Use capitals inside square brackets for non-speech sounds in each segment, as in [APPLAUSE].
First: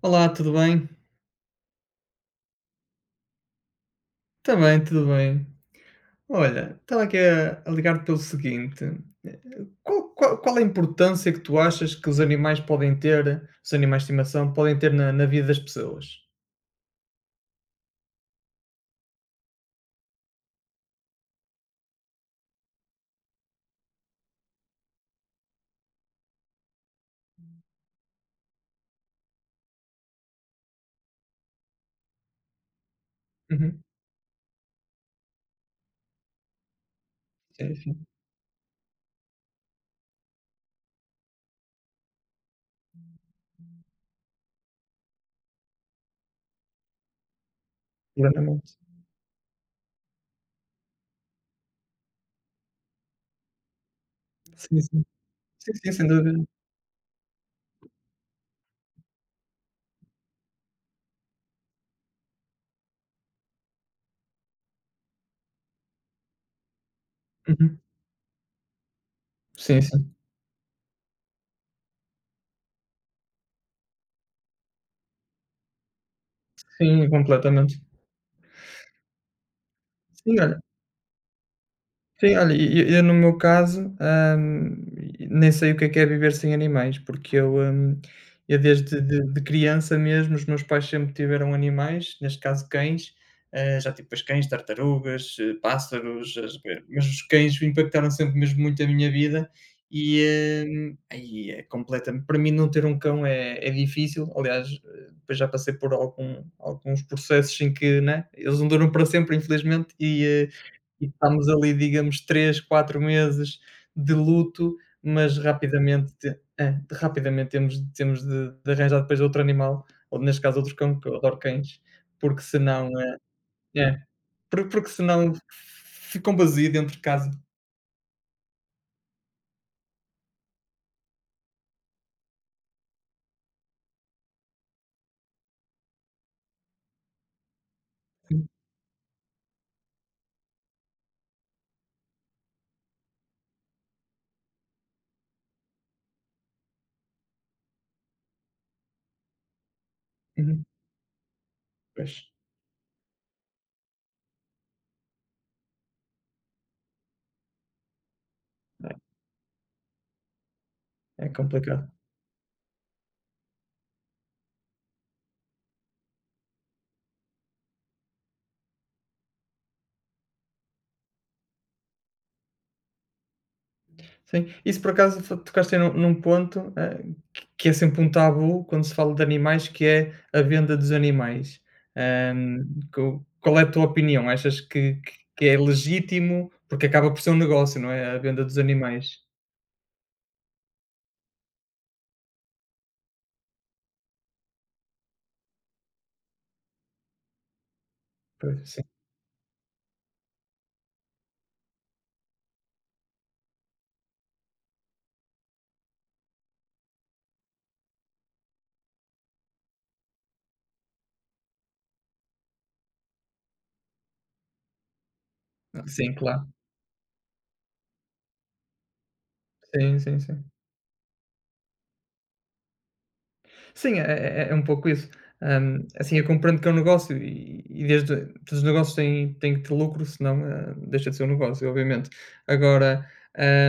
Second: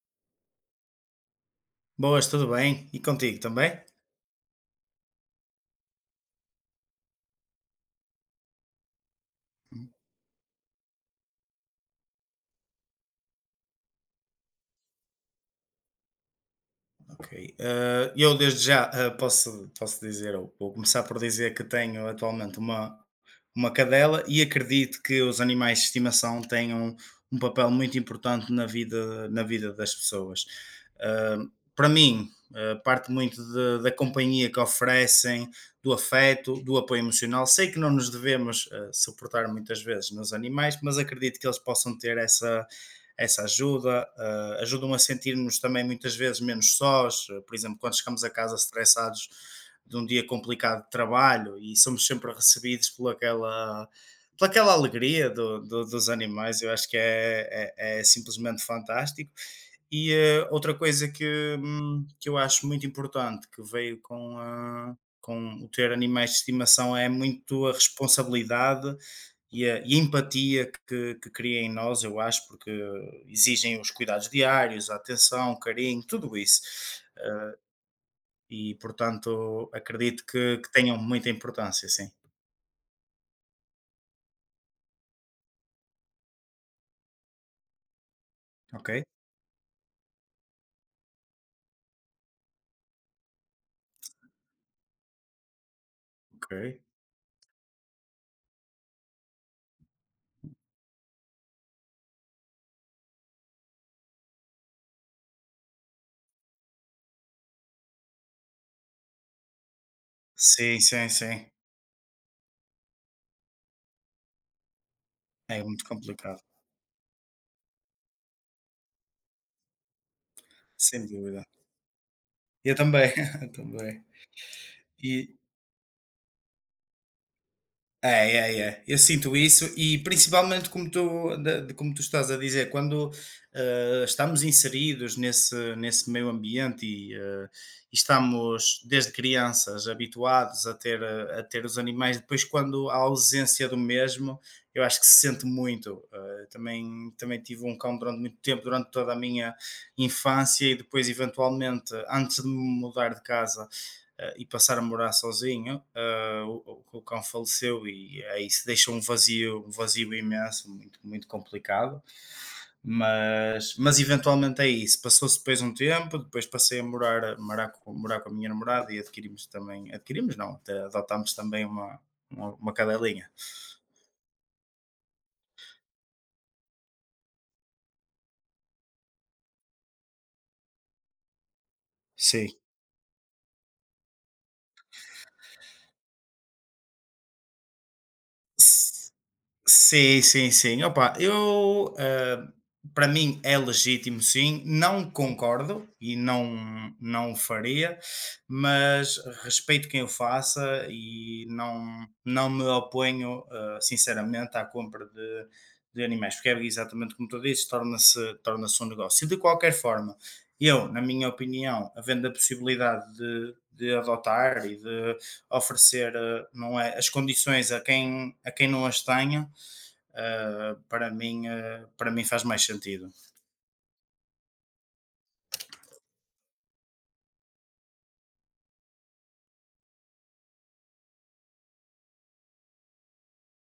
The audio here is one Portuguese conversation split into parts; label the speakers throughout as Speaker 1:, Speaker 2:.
Speaker 1: Olá, tudo bem?
Speaker 2: Boas, tudo bem? E contigo também?
Speaker 1: Também, tudo bem. Olha, estava aqui a ligar-te pelo seguinte: eh, qual a importância que tu achas que os animais podem ter, os animais de estimação, podem ter na vida das pessoas?
Speaker 2: Ok. Eu desde já posso, dizer, ou vou começar por dizer que tenho atualmente uma cadela e acredito que os animais de estimação tenham um papel muito importante na vida das pessoas. Eh, Para mim, parte muito
Speaker 1: Uhum.
Speaker 2: da companhia que oferecem, do afeto, do apoio emocional. Sei
Speaker 1: Sim,
Speaker 2: que não
Speaker 1: sim,
Speaker 2: nos devemos suportar muitas vezes nos animais, mas acredito que eles possam ter essa essa ajuda, ajudam a sentir-nos também muitas vezes menos sós, por exemplo, quando chegamos a casa
Speaker 1: plenamente.
Speaker 2: estressados de um dia complicado de trabalho e somos sempre recebidos por aquela
Speaker 1: Sim, sim.
Speaker 2: alegria
Speaker 1: Sim, sim, sem
Speaker 2: dos
Speaker 1: dúvida.
Speaker 2: animais, eu acho que é, é simplesmente fantástico. E outra coisa que eu acho muito importante que veio com, com o ter animais de estimação é muito a
Speaker 1: Uhum.
Speaker 2: responsabilidade
Speaker 1: Sim,
Speaker 2: e a
Speaker 1: sim.
Speaker 2: empatia que cria em nós, eu acho, porque exigem os cuidados diários, a atenção, o carinho, tudo isso.
Speaker 1: Sim, completamente.
Speaker 2: E, portanto, acredito
Speaker 1: Sim, olha.
Speaker 2: que tenham muita importância, sim.
Speaker 1: Sim, olha, e eu no meu caso, nem sei o que é viver sem animais, porque eu
Speaker 2: Ok?
Speaker 1: desde de criança mesmo. Os meus pais sempre tiveram animais, neste caso cães. Já tive depois cães, tartarugas, pássaros,
Speaker 2: Ok.
Speaker 1: mas os cães impactaram sempre mesmo muito a minha vida, e aí é completa. Para mim, não ter um cão é difícil. Aliás, depois já passei por alguns processos em que, né, eles não duram para sempre, infelizmente, e
Speaker 2: Sim,
Speaker 1: e
Speaker 2: sim,
Speaker 1: estamos
Speaker 2: sim.
Speaker 1: ali, digamos, 3 4 meses de luto, mas
Speaker 2: É muito complicado,
Speaker 1: rapidamente temos de arranjar depois outro animal, ou neste caso outro cão,
Speaker 2: sem
Speaker 1: que eu adoro
Speaker 2: dúvida.
Speaker 1: cães, porque
Speaker 2: Eu
Speaker 1: senão,
Speaker 2: também, [LAUGHS] eu
Speaker 1: é,
Speaker 2: também.
Speaker 1: porque senão
Speaker 2: E,
Speaker 1: ficam vazio dentro de casa.
Speaker 2: é, é, é. Eu sinto isso e principalmente como tu, de como tu estás a dizer, quando estamos inseridos nesse, nesse meio ambiente e, e estamos desde crianças habituados a ter, a ter os animais, depois quando há ausência do mesmo, eu acho que se sente muito. Também, também tive um cão durante muito tempo, durante toda a minha
Speaker 1: Uhum,
Speaker 2: infância e depois eventualmente,
Speaker 1: pois,
Speaker 2: antes de me mudar de casa e passar a morar sozinho, o cão faleceu e aí se deixa um vazio imenso, muito, muito
Speaker 1: é complicado.
Speaker 2: complicado, mas eventualmente é isso. Passou-se depois um tempo, depois passei a morar, morar com a minha namorada e adquirimos também, adquirimos não, até adotámos também uma cadelinha.
Speaker 1: Sim. Isso por acaso fo tocaste aí num ponto, que é sempre um tabu quando se fala de animais, que é a venda dos animais.
Speaker 2: Sim.
Speaker 1: Hum, co qual é a tua opinião? Achas que é legítimo? Porque acaba por ser um negócio, não é? A venda dos animais.
Speaker 2: Sim, sim, sim. Opa, eu, para mim é legítimo, sim. Não concordo e não, não o faria,
Speaker 1: Pois, sim.
Speaker 2: mas respeito quem o faça e não, não me oponho, sinceramente, à compra de animais, porque é exatamente como tu dizes, torna-se torna um negócio. E de qualquer forma, eu, na minha opinião, havendo a possibilidade de adotar e de
Speaker 1: Sim,
Speaker 2: oferecer,
Speaker 1: claro.
Speaker 2: não é, as condições a quem não as tenha
Speaker 1: Sim, sim, sim.
Speaker 2: para mim, para mim faz mais sentido.
Speaker 1: Sim, é um pouco isso. Assim, eu compreendo que é um negócio, e desde todos os negócios têm que ter lucro, senão, deixa de ser um negócio, obviamente. Agora,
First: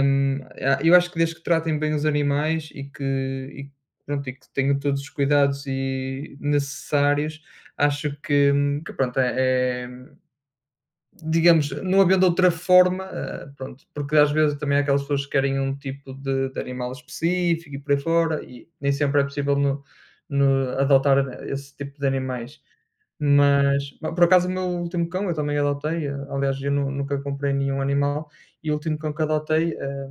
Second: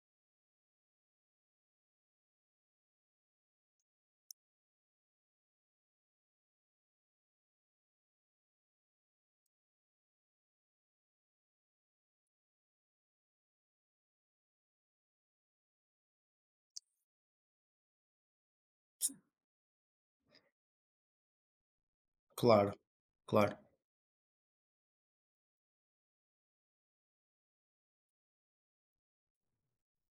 Speaker 1: a eu acho que, desde que tratem bem os animais e que, e pronto, e que tenham todos os cuidados e necessários, acho que, que pronto, é digamos, não havendo outra forma, pronto, porque às vezes também há aquelas pessoas que querem um tipo de animal específico e por aí fora, e nem sempre é possível adotar esse tipo de animais.
Speaker 2: Claro, claro.
Speaker 1: Mas, por acaso, o meu último cão eu também adotei. Aliás, eu nunca comprei nenhum animal, e o último cão que adotei,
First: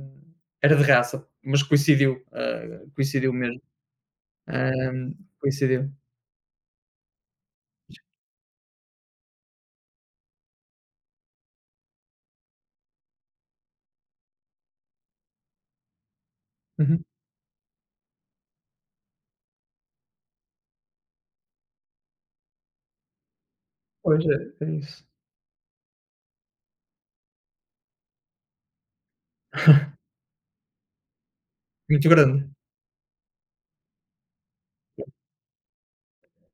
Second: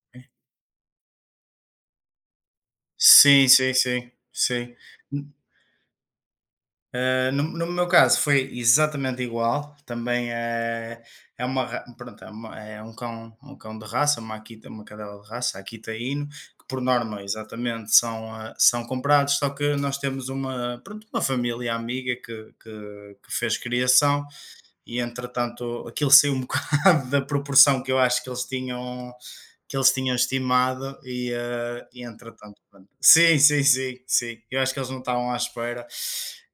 Speaker 1: era de raça, mas coincidiu, coincidiu
Speaker 2: Sim,
Speaker 1: mesmo.
Speaker 2: sim, sim, sim.
Speaker 1: eh,
Speaker 2: N-
Speaker 1: Coincidiu.
Speaker 2: no, no meu caso foi exatamente igual. Também é, é uma, pronto, é, é um cão de raça, uma Akita, uma cadela de raça, Akita Inu, que por
Speaker 1: Uhum.
Speaker 2: norma exatamente são, são comprados, só que nós temos uma, pronto, uma família amiga que fez
Speaker 1: Pois
Speaker 2: criação
Speaker 1: é, é
Speaker 2: e
Speaker 1: isso.
Speaker 2: entretanto aquilo saiu um [LAUGHS] bocado da proporção que eu acho que eles tinham estimado e, e
Speaker 1: Muito grande.
Speaker 2: entretanto pronto. Sim, sim, sim, sim. Eu acho que eles não estavam à espera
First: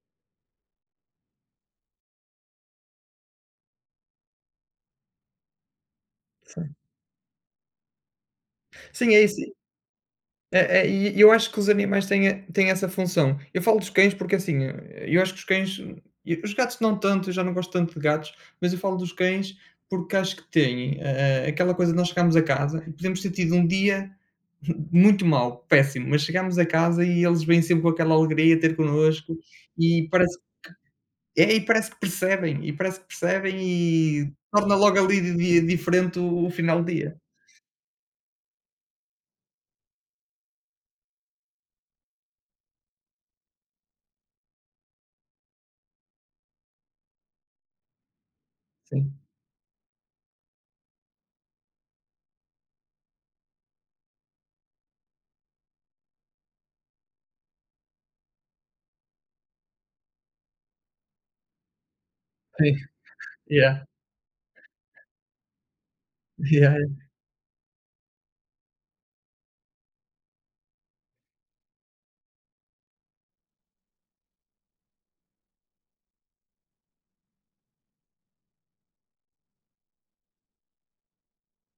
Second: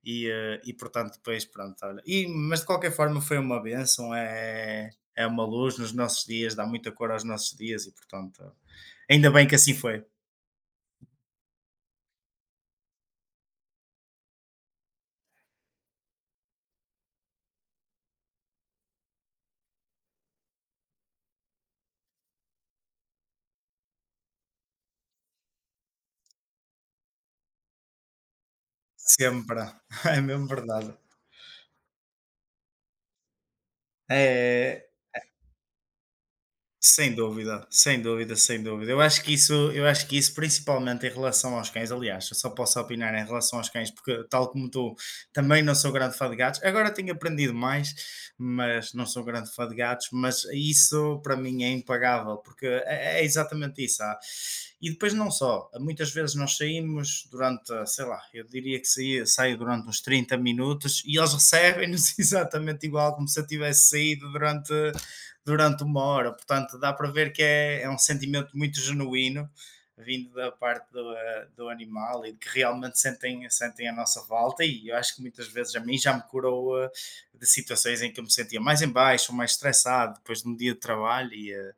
Speaker 2: e, e portanto depois pronto, olha. E, mas de qualquer forma foi uma benção, é, é uma luz nos nossos dias, dá
Speaker 1: Sim,
Speaker 2: muita cor aos nossos dias e portanto
Speaker 1: sim, é
Speaker 2: ainda
Speaker 1: isso.
Speaker 2: bem que assim foi.
Speaker 1: E eu acho que os animais têm e têm essa função. Eu falo dos cães porque, assim, eu acho que os cães e os gatos não tanto. Eu já não gosto tanto de gatos, mas eu falo dos cães porque acho que têm, aquela coisa de nós chegarmos a casa e podemos ter tido um dia [LAUGHS] muito mau, péssimo, mas chegamos a casa e eles vêm sempre com aquela alegria ter connosco,
Speaker 2: Sempre.
Speaker 1: e
Speaker 2: [LAUGHS] É
Speaker 1: parece
Speaker 2: mesmo verdade.
Speaker 1: e parece que percebem,
Speaker 2: É,
Speaker 1: e torna
Speaker 2: é,
Speaker 1: logo ali di di diferente o final do
Speaker 2: sem
Speaker 1: dia.
Speaker 2: dúvida, sem dúvida, sem dúvida. Eu acho que isso, eu acho que isso principalmente em relação aos cães, aliás, eu só posso opinar em relação aos cães, porque tal como tu, também não sou grande fã de gatos. Agora tenho aprendido mais, mas não
Speaker 1: Sim.
Speaker 2: sou grande fã de gatos, mas isso para mim é impagável, porque é, é exatamente isso. E depois não só, muitas vezes nós saímos durante, sei lá, eu diria que saio durante uns 30 minutos e eles recebem-nos [LAUGHS]
Speaker 1: [LAUGHS] Sim.
Speaker 2: exatamente igual como se eu
Speaker 1: Yeah.
Speaker 2: tivesse saído durante durante uma hora.
Speaker 1: Yeah,
Speaker 2: Portanto, dá para ver que é, é um sentimento muito genuíno, vindo da parte do, do animal e de que realmente sentem, sentem a nossa volta. E eu acho que muitas vezes a mim já me curou de situações em que eu me sentia mais em baixo, mais estressado depois de um dia de trabalho e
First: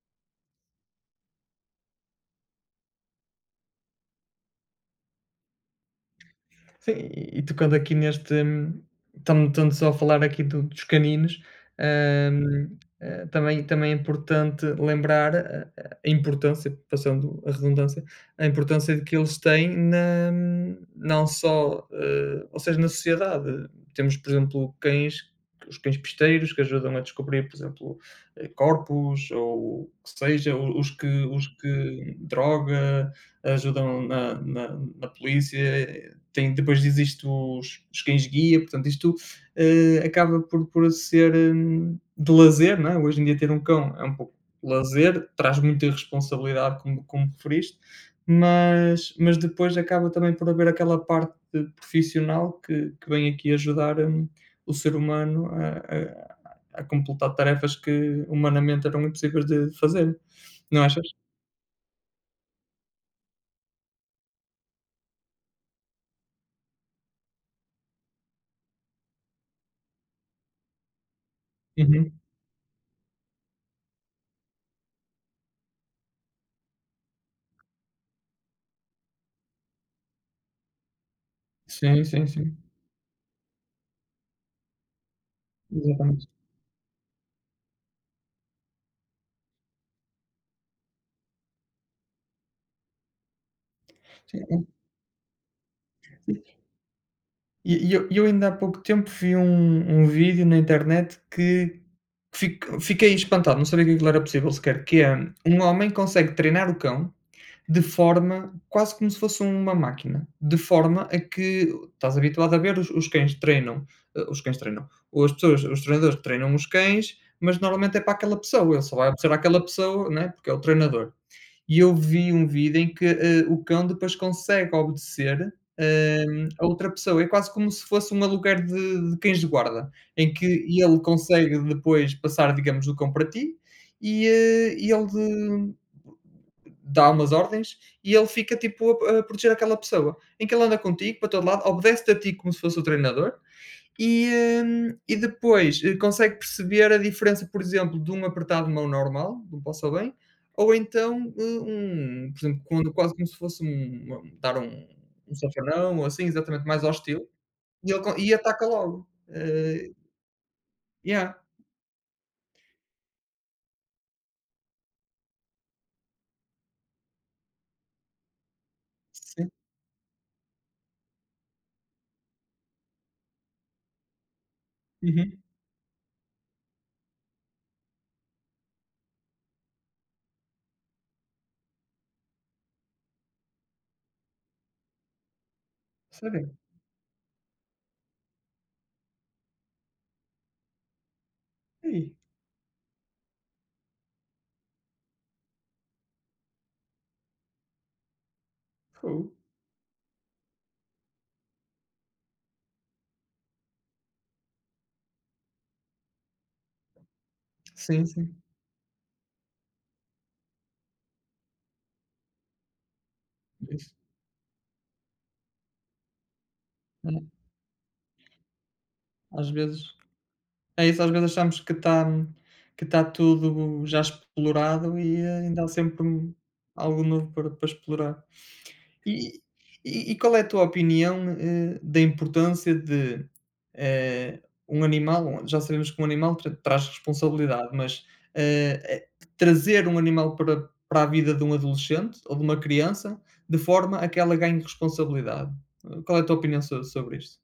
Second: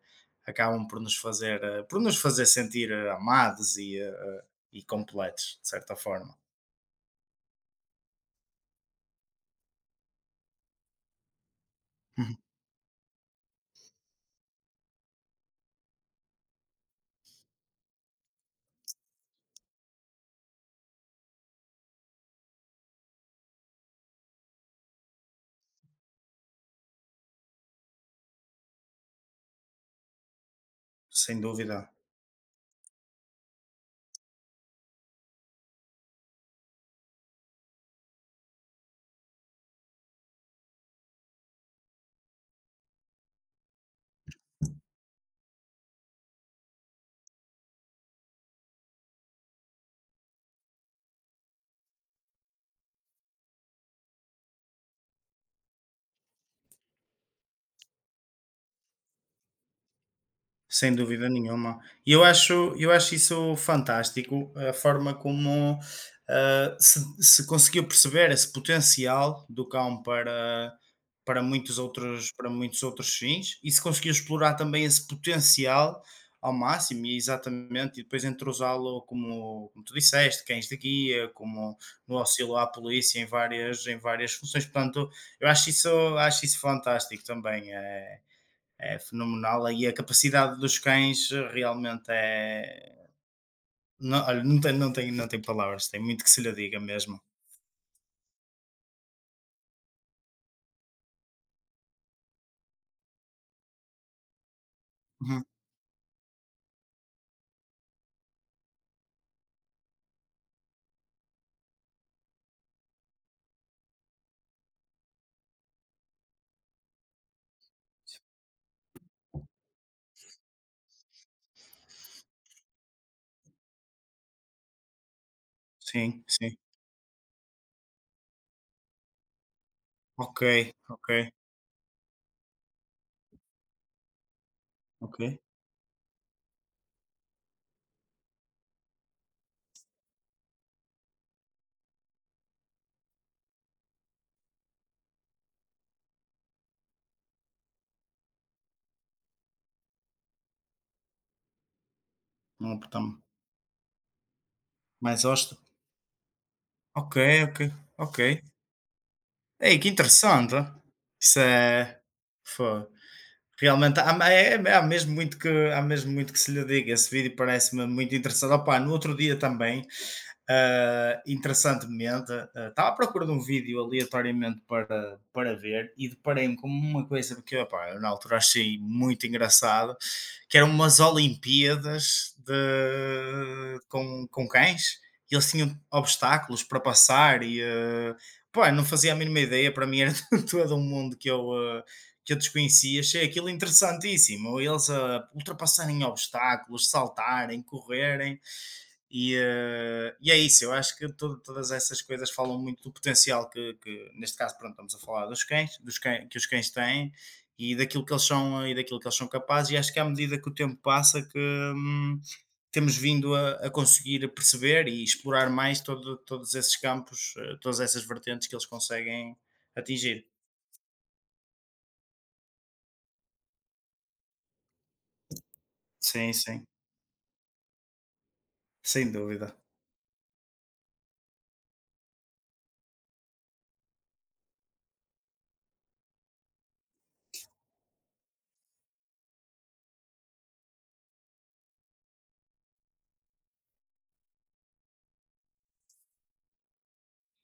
Speaker 2: acabam por nos fazer, por nos fazer sentir amados e, e completos, de certa forma.
Speaker 1: sim, e tocando aqui neste estamos só a falar aqui do dos caninos.
Speaker 2: [LAUGHS]
Speaker 1: Também é importante lembrar a importância, passando a redundância, a importância de que eles têm na, não só, ou seja, na sociedade. Temos, por exemplo, cães, os cães pisteiros que ajudam a descobrir, por exemplo, corpos ou o que seja, o
Speaker 2: Sem
Speaker 1: os
Speaker 2: dúvida.
Speaker 1: que droga, ajudam na polícia, tem. Depois existem os cães-guia. Portanto, isto, acaba por, ser, de lazer, não é? Hoje em dia ter um cão é um pouco lazer, traz muita responsabilidade, como, referiste, mas, depois acaba também por haver aquela parte profissional que, vem aqui ajudar, o ser humano a- a completar tarefas que humanamente eram impossíveis de fazer, não
Speaker 2: Sem
Speaker 1: achas?
Speaker 2: dúvida nenhuma. E eu acho isso fantástico, a forma como, se se conseguiu perceber esse potencial do cão para
Speaker 1: Uhum.
Speaker 2: para muitos outros fins, e se conseguiu explorar também esse potencial ao máximo e é exatamente, e depois entrosá-lo como como tu disseste, cães de guia, como
Speaker 1: Sim,
Speaker 2: no
Speaker 1: sim,
Speaker 2: auxílio
Speaker 1: sim.
Speaker 2: à polícia em várias funções, portanto, eu
Speaker 1: Exatamente.
Speaker 2: acho isso fantástico também, é fenomenal e a capacidade dos cães realmente é. Não, olha, não
Speaker 1: Sim,
Speaker 2: tem, não, tem, não tem palavras, tem muito que se lhe
Speaker 1: é.
Speaker 2: diga mesmo.
Speaker 1: E eu ainda há pouco tempo vi um vídeo na internet, que fiquei espantado. Não sabia que aquilo era possível sequer, que é,
Speaker 2: Uhum.
Speaker 1: um homem consegue treinar o cão de forma quase como se fosse uma máquina, de forma a que estás habituado a ver os cães treinam, os cães treinam, ou as pessoas, os treinadores que treinam os cães, mas normalmente é para aquela pessoa, ele só vai obedecer àquela pessoa, né, porque é o treinador. E eu vi um vídeo em que, o cão depois consegue obedecer,
Speaker 2: Sim, sim.
Speaker 1: a outra pessoa. É quase como se fosse um aluguer de cães de guarda, em
Speaker 2: Ok,
Speaker 1: que ele
Speaker 2: ok,
Speaker 1: consegue depois passar, digamos, o cão para ti, e ele
Speaker 2: ok.
Speaker 1: dá umas ordens e ele fica tipo a proteger aquela pessoa, em que ele anda contigo para todo lado, obedece-te a ti como se fosse o treinador, e, e depois, consegue perceber a diferença, por exemplo, de um apertado de mão normal, de um passo ao bem, ou então, um, por exemplo,
Speaker 2: Não
Speaker 1: quando, quase
Speaker 2: apertamos.
Speaker 1: como se fosse um, dar um
Speaker 2: Mais hosta.
Speaker 1: safanão ou assim, exatamente mais
Speaker 2: Ok,
Speaker 1: hostil,
Speaker 2: ok,
Speaker 1: e ele
Speaker 2: ok.
Speaker 1: e ataca logo.
Speaker 2: Ei, que interessante.
Speaker 1: Yeah,
Speaker 2: Isso é. Foi. Realmente há, há mesmo muito que, há mesmo muito que se lhe diga. Esse vídeo parece-me muito interessante. Opa, no outro dia
Speaker 1: sim.
Speaker 2: também interessantemente, estava à procura de um vídeo aleatoriamente para,
Speaker 1: Uhum.
Speaker 2: para ver e deparei-me com uma coisa que opá, eu na altura achei muito engraçado, que eram umas Olimpíadas de, com cães e eles tinham
Speaker 1: Sério?
Speaker 2: obstáculos para passar e pá, não fazia a mínima ideia, para mim era [LAUGHS] todo um mundo
Speaker 1: Ei,
Speaker 2: que eu desconhecia, achei aquilo interessantíssimo, eles a ultrapassarem obstáculos, saltarem, correrem
Speaker 1: fogo.
Speaker 2: e e é isso, eu acho que todas essas coisas falam muito do potencial que, neste caso, pronto, estamos a falar dos cães, que os cães têm e
Speaker 1: Sim,
Speaker 2: daquilo que eles
Speaker 1: sim.
Speaker 2: são e daquilo que eles são capazes, e acho que à medida que o tempo passa que temos vindo a
Speaker 1: É isso.
Speaker 2: conseguir perceber e explorar mais todos esses
Speaker 1: É,
Speaker 2: campos, todas essas vertentes que eles conseguem
Speaker 1: Às vezes
Speaker 2: atingir.
Speaker 1: É isso, às vezes achamos que está, tudo já explorado, e ainda há sempre
Speaker 2: Sim, sim,
Speaker 1: algo novo para explorar.
Speaker 2: sem
Speaker 1: E
Speaker 2: dúvida.
Speaker 1: e qual é a tua opinião, da importância de, eh, um animal, já sabemos que um animal traz responsabilidade, mas, eh eh, trazer um animal para a vida de um adolescente ou de uma criança, de forma a que ela ganhe responsabilidade. Qual é a tua opinião sobre isto?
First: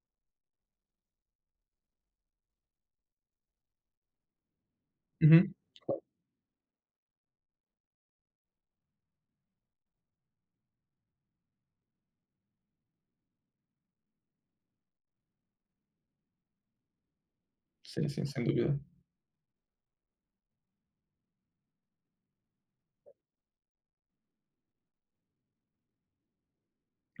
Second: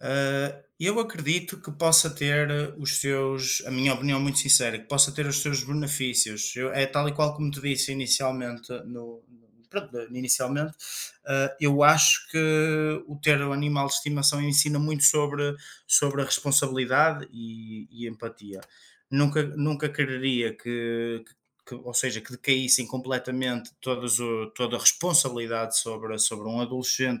Speaker 2: Eu acredito que possa ter os seus, a minha opinião muito sincera, que possa ter os
Speaker 1: Uhum.
Speaker 2: seus benefícios. É tal e qual como te disse inicialmente, no, pronto, inicialmente, eu acho que o ter o animal de estimação ensina muito sobre, sobre a responsabilidade
Speaker 1: Sim,
Speaker 2: e
Speaker 1: sim, sem
Speaker 2: empatia.
Speaker 1: dúvida.
Speaker 2: Nunca, nunca quereria que, ou seja, que decaíssem completamente todas toda a responsabilidade sobre, sobre um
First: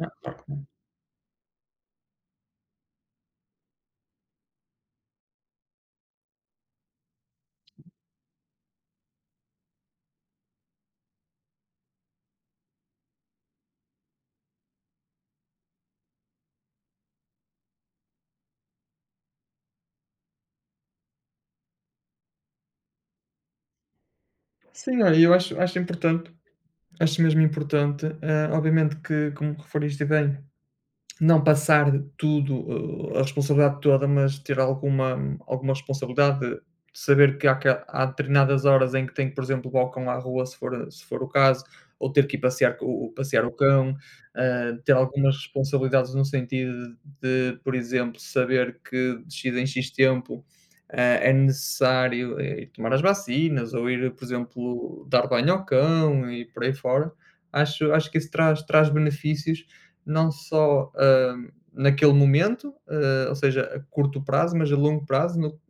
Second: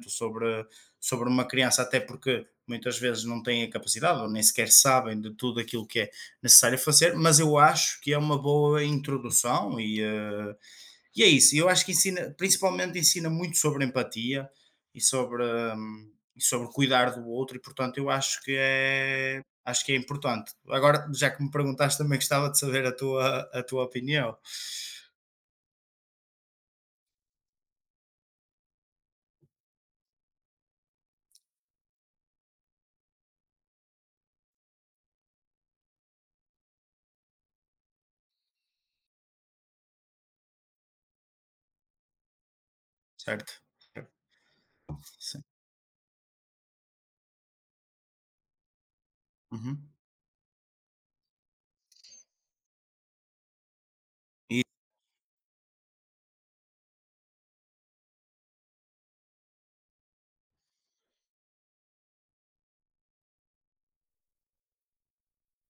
Speaker 1: Ah, claro.
Speaker 2: sobre, sobre uma criança, até porque muitas vezes não têm a capacidade ou nem sequer sabem de tudo aquilo que é necessário fazer, mas eu acho que é uma boa introdução e, e é isso. Eu acho que ensina, principalmente ensina muito sobre empatia e sobre cuidar do outro, e portanto eu acho que é importante. Agora, já que me perguntaste, também gostava de saber a tua opinião,
Speaker 1: Sim, olha, eu acho importante, acho mesmo importante. Obviamente que, como referiste bem, não passar tudo, a responsabilidade toda, mas ter alguma responsabilidade de saber que há determinadas horas em que tem que, por exemplo, levar o cão à rua, se for o caso, ou ter que ir passear co o passear o
Speaker 2: certo?
Speaker 1: cão,
Speaker 2: Certo,
Speaker 1: ter algumas
Speaker 2: sim.
Speaker 1: responsabilidades no sentido de, por exemplo, saber que de X em
Speaker 2: Uhum.
Speaker 1: X tempo, é necessário, ir tomar as vacinas ou ir, por
Speaker 2: E
Speaker 1: exemplo, dar banho ao cão e por aí fora. Acho que isso traz benefícios, não só, naquele momento, ou seja, a curto prazo, mas a longo prazo,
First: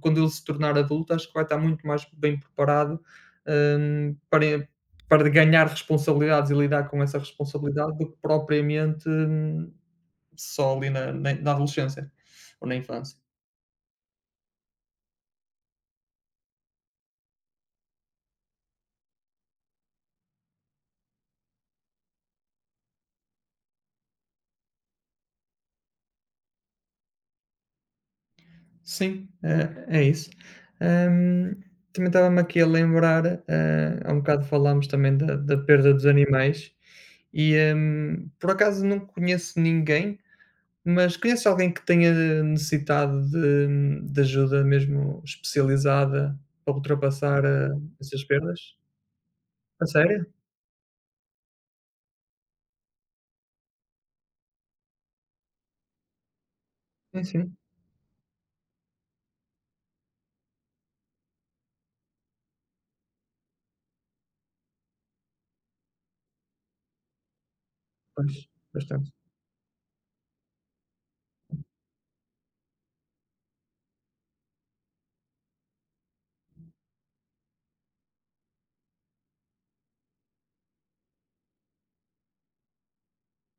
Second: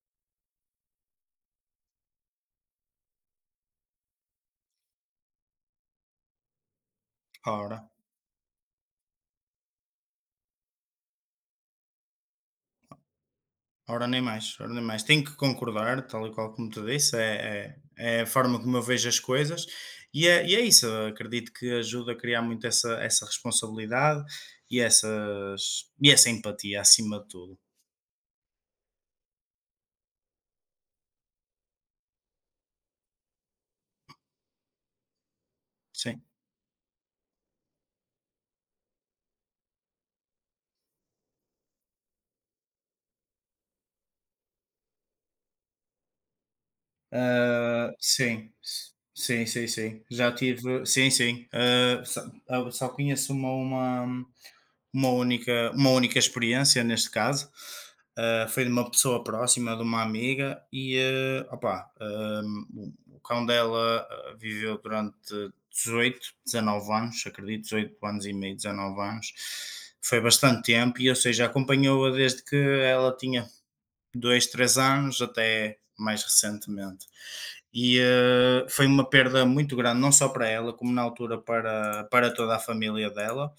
Speaker 1: quando ele se tornar adulto, acho que vai estar muito mais bem preparado, para, ganhar responsabilidades e lidar com essa
Speaker 2: ora.
Speaker 1: responsabilidade, do que propriamente, só ali na adolescência ou na infância.
Speaker 2: Ora nem mais, ora nem mais. Tenho que concordar, tal e qual como tu disse, é, é, é a forma como eu vejo as coisas e é isso. Acredito que ajuda a criar muito essa, essa responsabilidade e, essas, e essa empatia acima de tudo.
Speaker 1: Sim, é isso. Hum, também estava-me aqui a lembrar, há um bocado falámos também da perda dos
Speaker 2: Sim.
Speaker 1: animais e, por acaso, não conheço ninguém, mas conheço alguém que tenha necessitado de ajuda mesmo especializada para ultrapassar, essas
Speaker 2: Sim,
Speaker 1: perdas.
Speaker 2: sim, sim,
Speaker 1: A
Speaker 2: sim.
Speaker 1: sério?
Speaker 2: Já tive, sim, sim. Só, só conheço uma única experiência neste
Speaker 1: Sim,
Speaker 2: caso.
Speaker 1: sim,
Speaker 2: Foi de uma pessoa próxima, de uma amiga, e opá, o cão dela viveu durante 18 19 anos, acredito, 18 anos e
Speaker 1: pois,
Speaker 2: meio, 19
Speaker 1: bastante.
Speaker 2: anos. Foi bastante tempo, e ou seja, acompanhou-a desde que ela tinha 2 3 anos até mais recentemente. E foi uma perda muito grande, não só para ela, como na altura para, para toda a família dela.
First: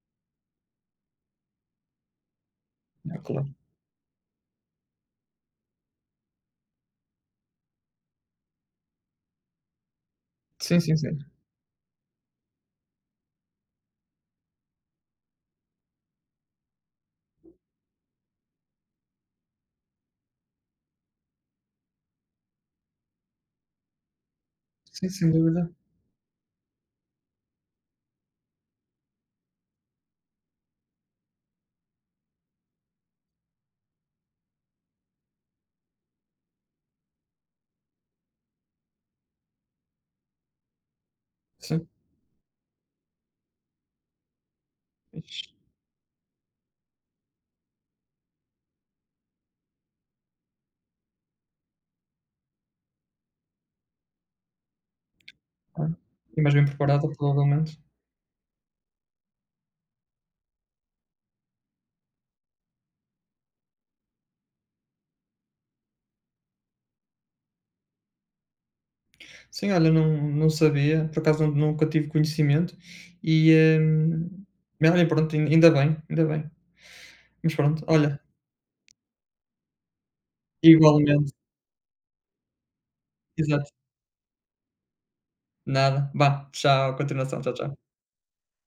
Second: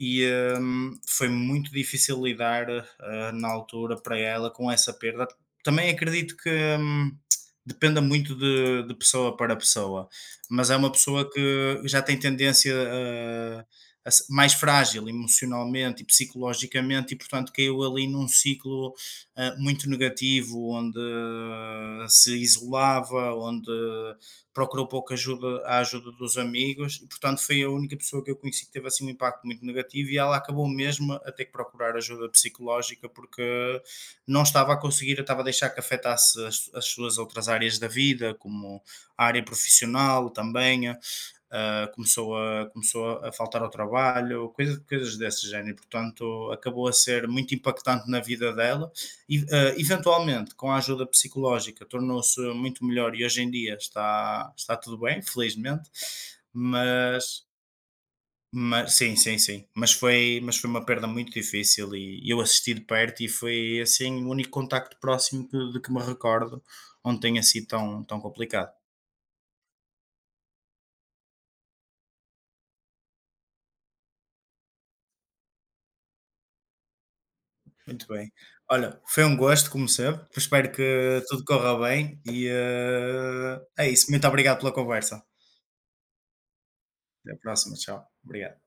Speaker 2: E foi muito difícil lidar
Speaker 1: Ah, claro.
Speaker 2: na altura para ela com essa perda. Também acredito que hum, dependa muito de pessoa para pessoa, mas é
Speaker 1: Sim,
Speaker 2: uma
Speaker 1: sim, sim.
Speaker 2: pessoa que já tem tendência a mais frágil emocionalmente e psicologicamente, e portanto caiu ali num ciclo muito negativo, onde se isolava, onde procurou
Speaker 1: Sim,
Speaker 2: pouca
Speaker 1: sem
Speaker 2: ajuda,
Speaker 1: dúvida.
Speaker 2: a ajuda dos amigos, e portanto foi a única pessoa que eu conheci que teve assim um impacto muito negativo, e ela acabou mesmo a ter que procurar ajuda psicológica porque não estava a conseguir, estava a deixar que afetasse as, as suas outras áreas da vida, como a área profissional também,
Speaker 1: Sim.
Speaker 2: começou, a, começou a faltar ao trabalho, coisa, coisas
Speaker 1: Ixe,
Speaker 2: desse género. Portanto, acabou a ser muito impactante na vida dela e, eventualmente, com a ajuda psicológica, tornou-se muito melhor e hoje em dia está, está tudo bem, felizmente.
Speaker 1: claro. E mais bem preparada,
Speaker 2: Mas,
Speaker 1: provavelmente.
Speaker 2: mas sim, sim, sim. Mas foi uma perda muito difícil e eu assisti de perto e foi assim o único contacto próximo de que me recordo onde tenha sido tão, tão complicado.
Speaker 1: Sim, olha, não sabia, por acaso, nunca tive conhecimento e, hum, bem, olha, pronto, ainda bem, ainda bem. Mas pronto,
Speaker 2: Muito
Speaker 1: olha,
Speaker 2: bem. Olha, foi um gosto, como sempre. Espero que
Speaker 1: igualmente,
Speaker 2: tudo corra bem e
Speaker 1: exato,
Speaker 2: é isso. Muito obrigado pela conversa.
Speaker 1: nada, vá, tchau,
Speaker 2: Até a
Speaker 1: continuação, tchau,
Speaker 2: próxima.
Speaker 1: tchau.
Speaker 2: Tchau. Obrigado.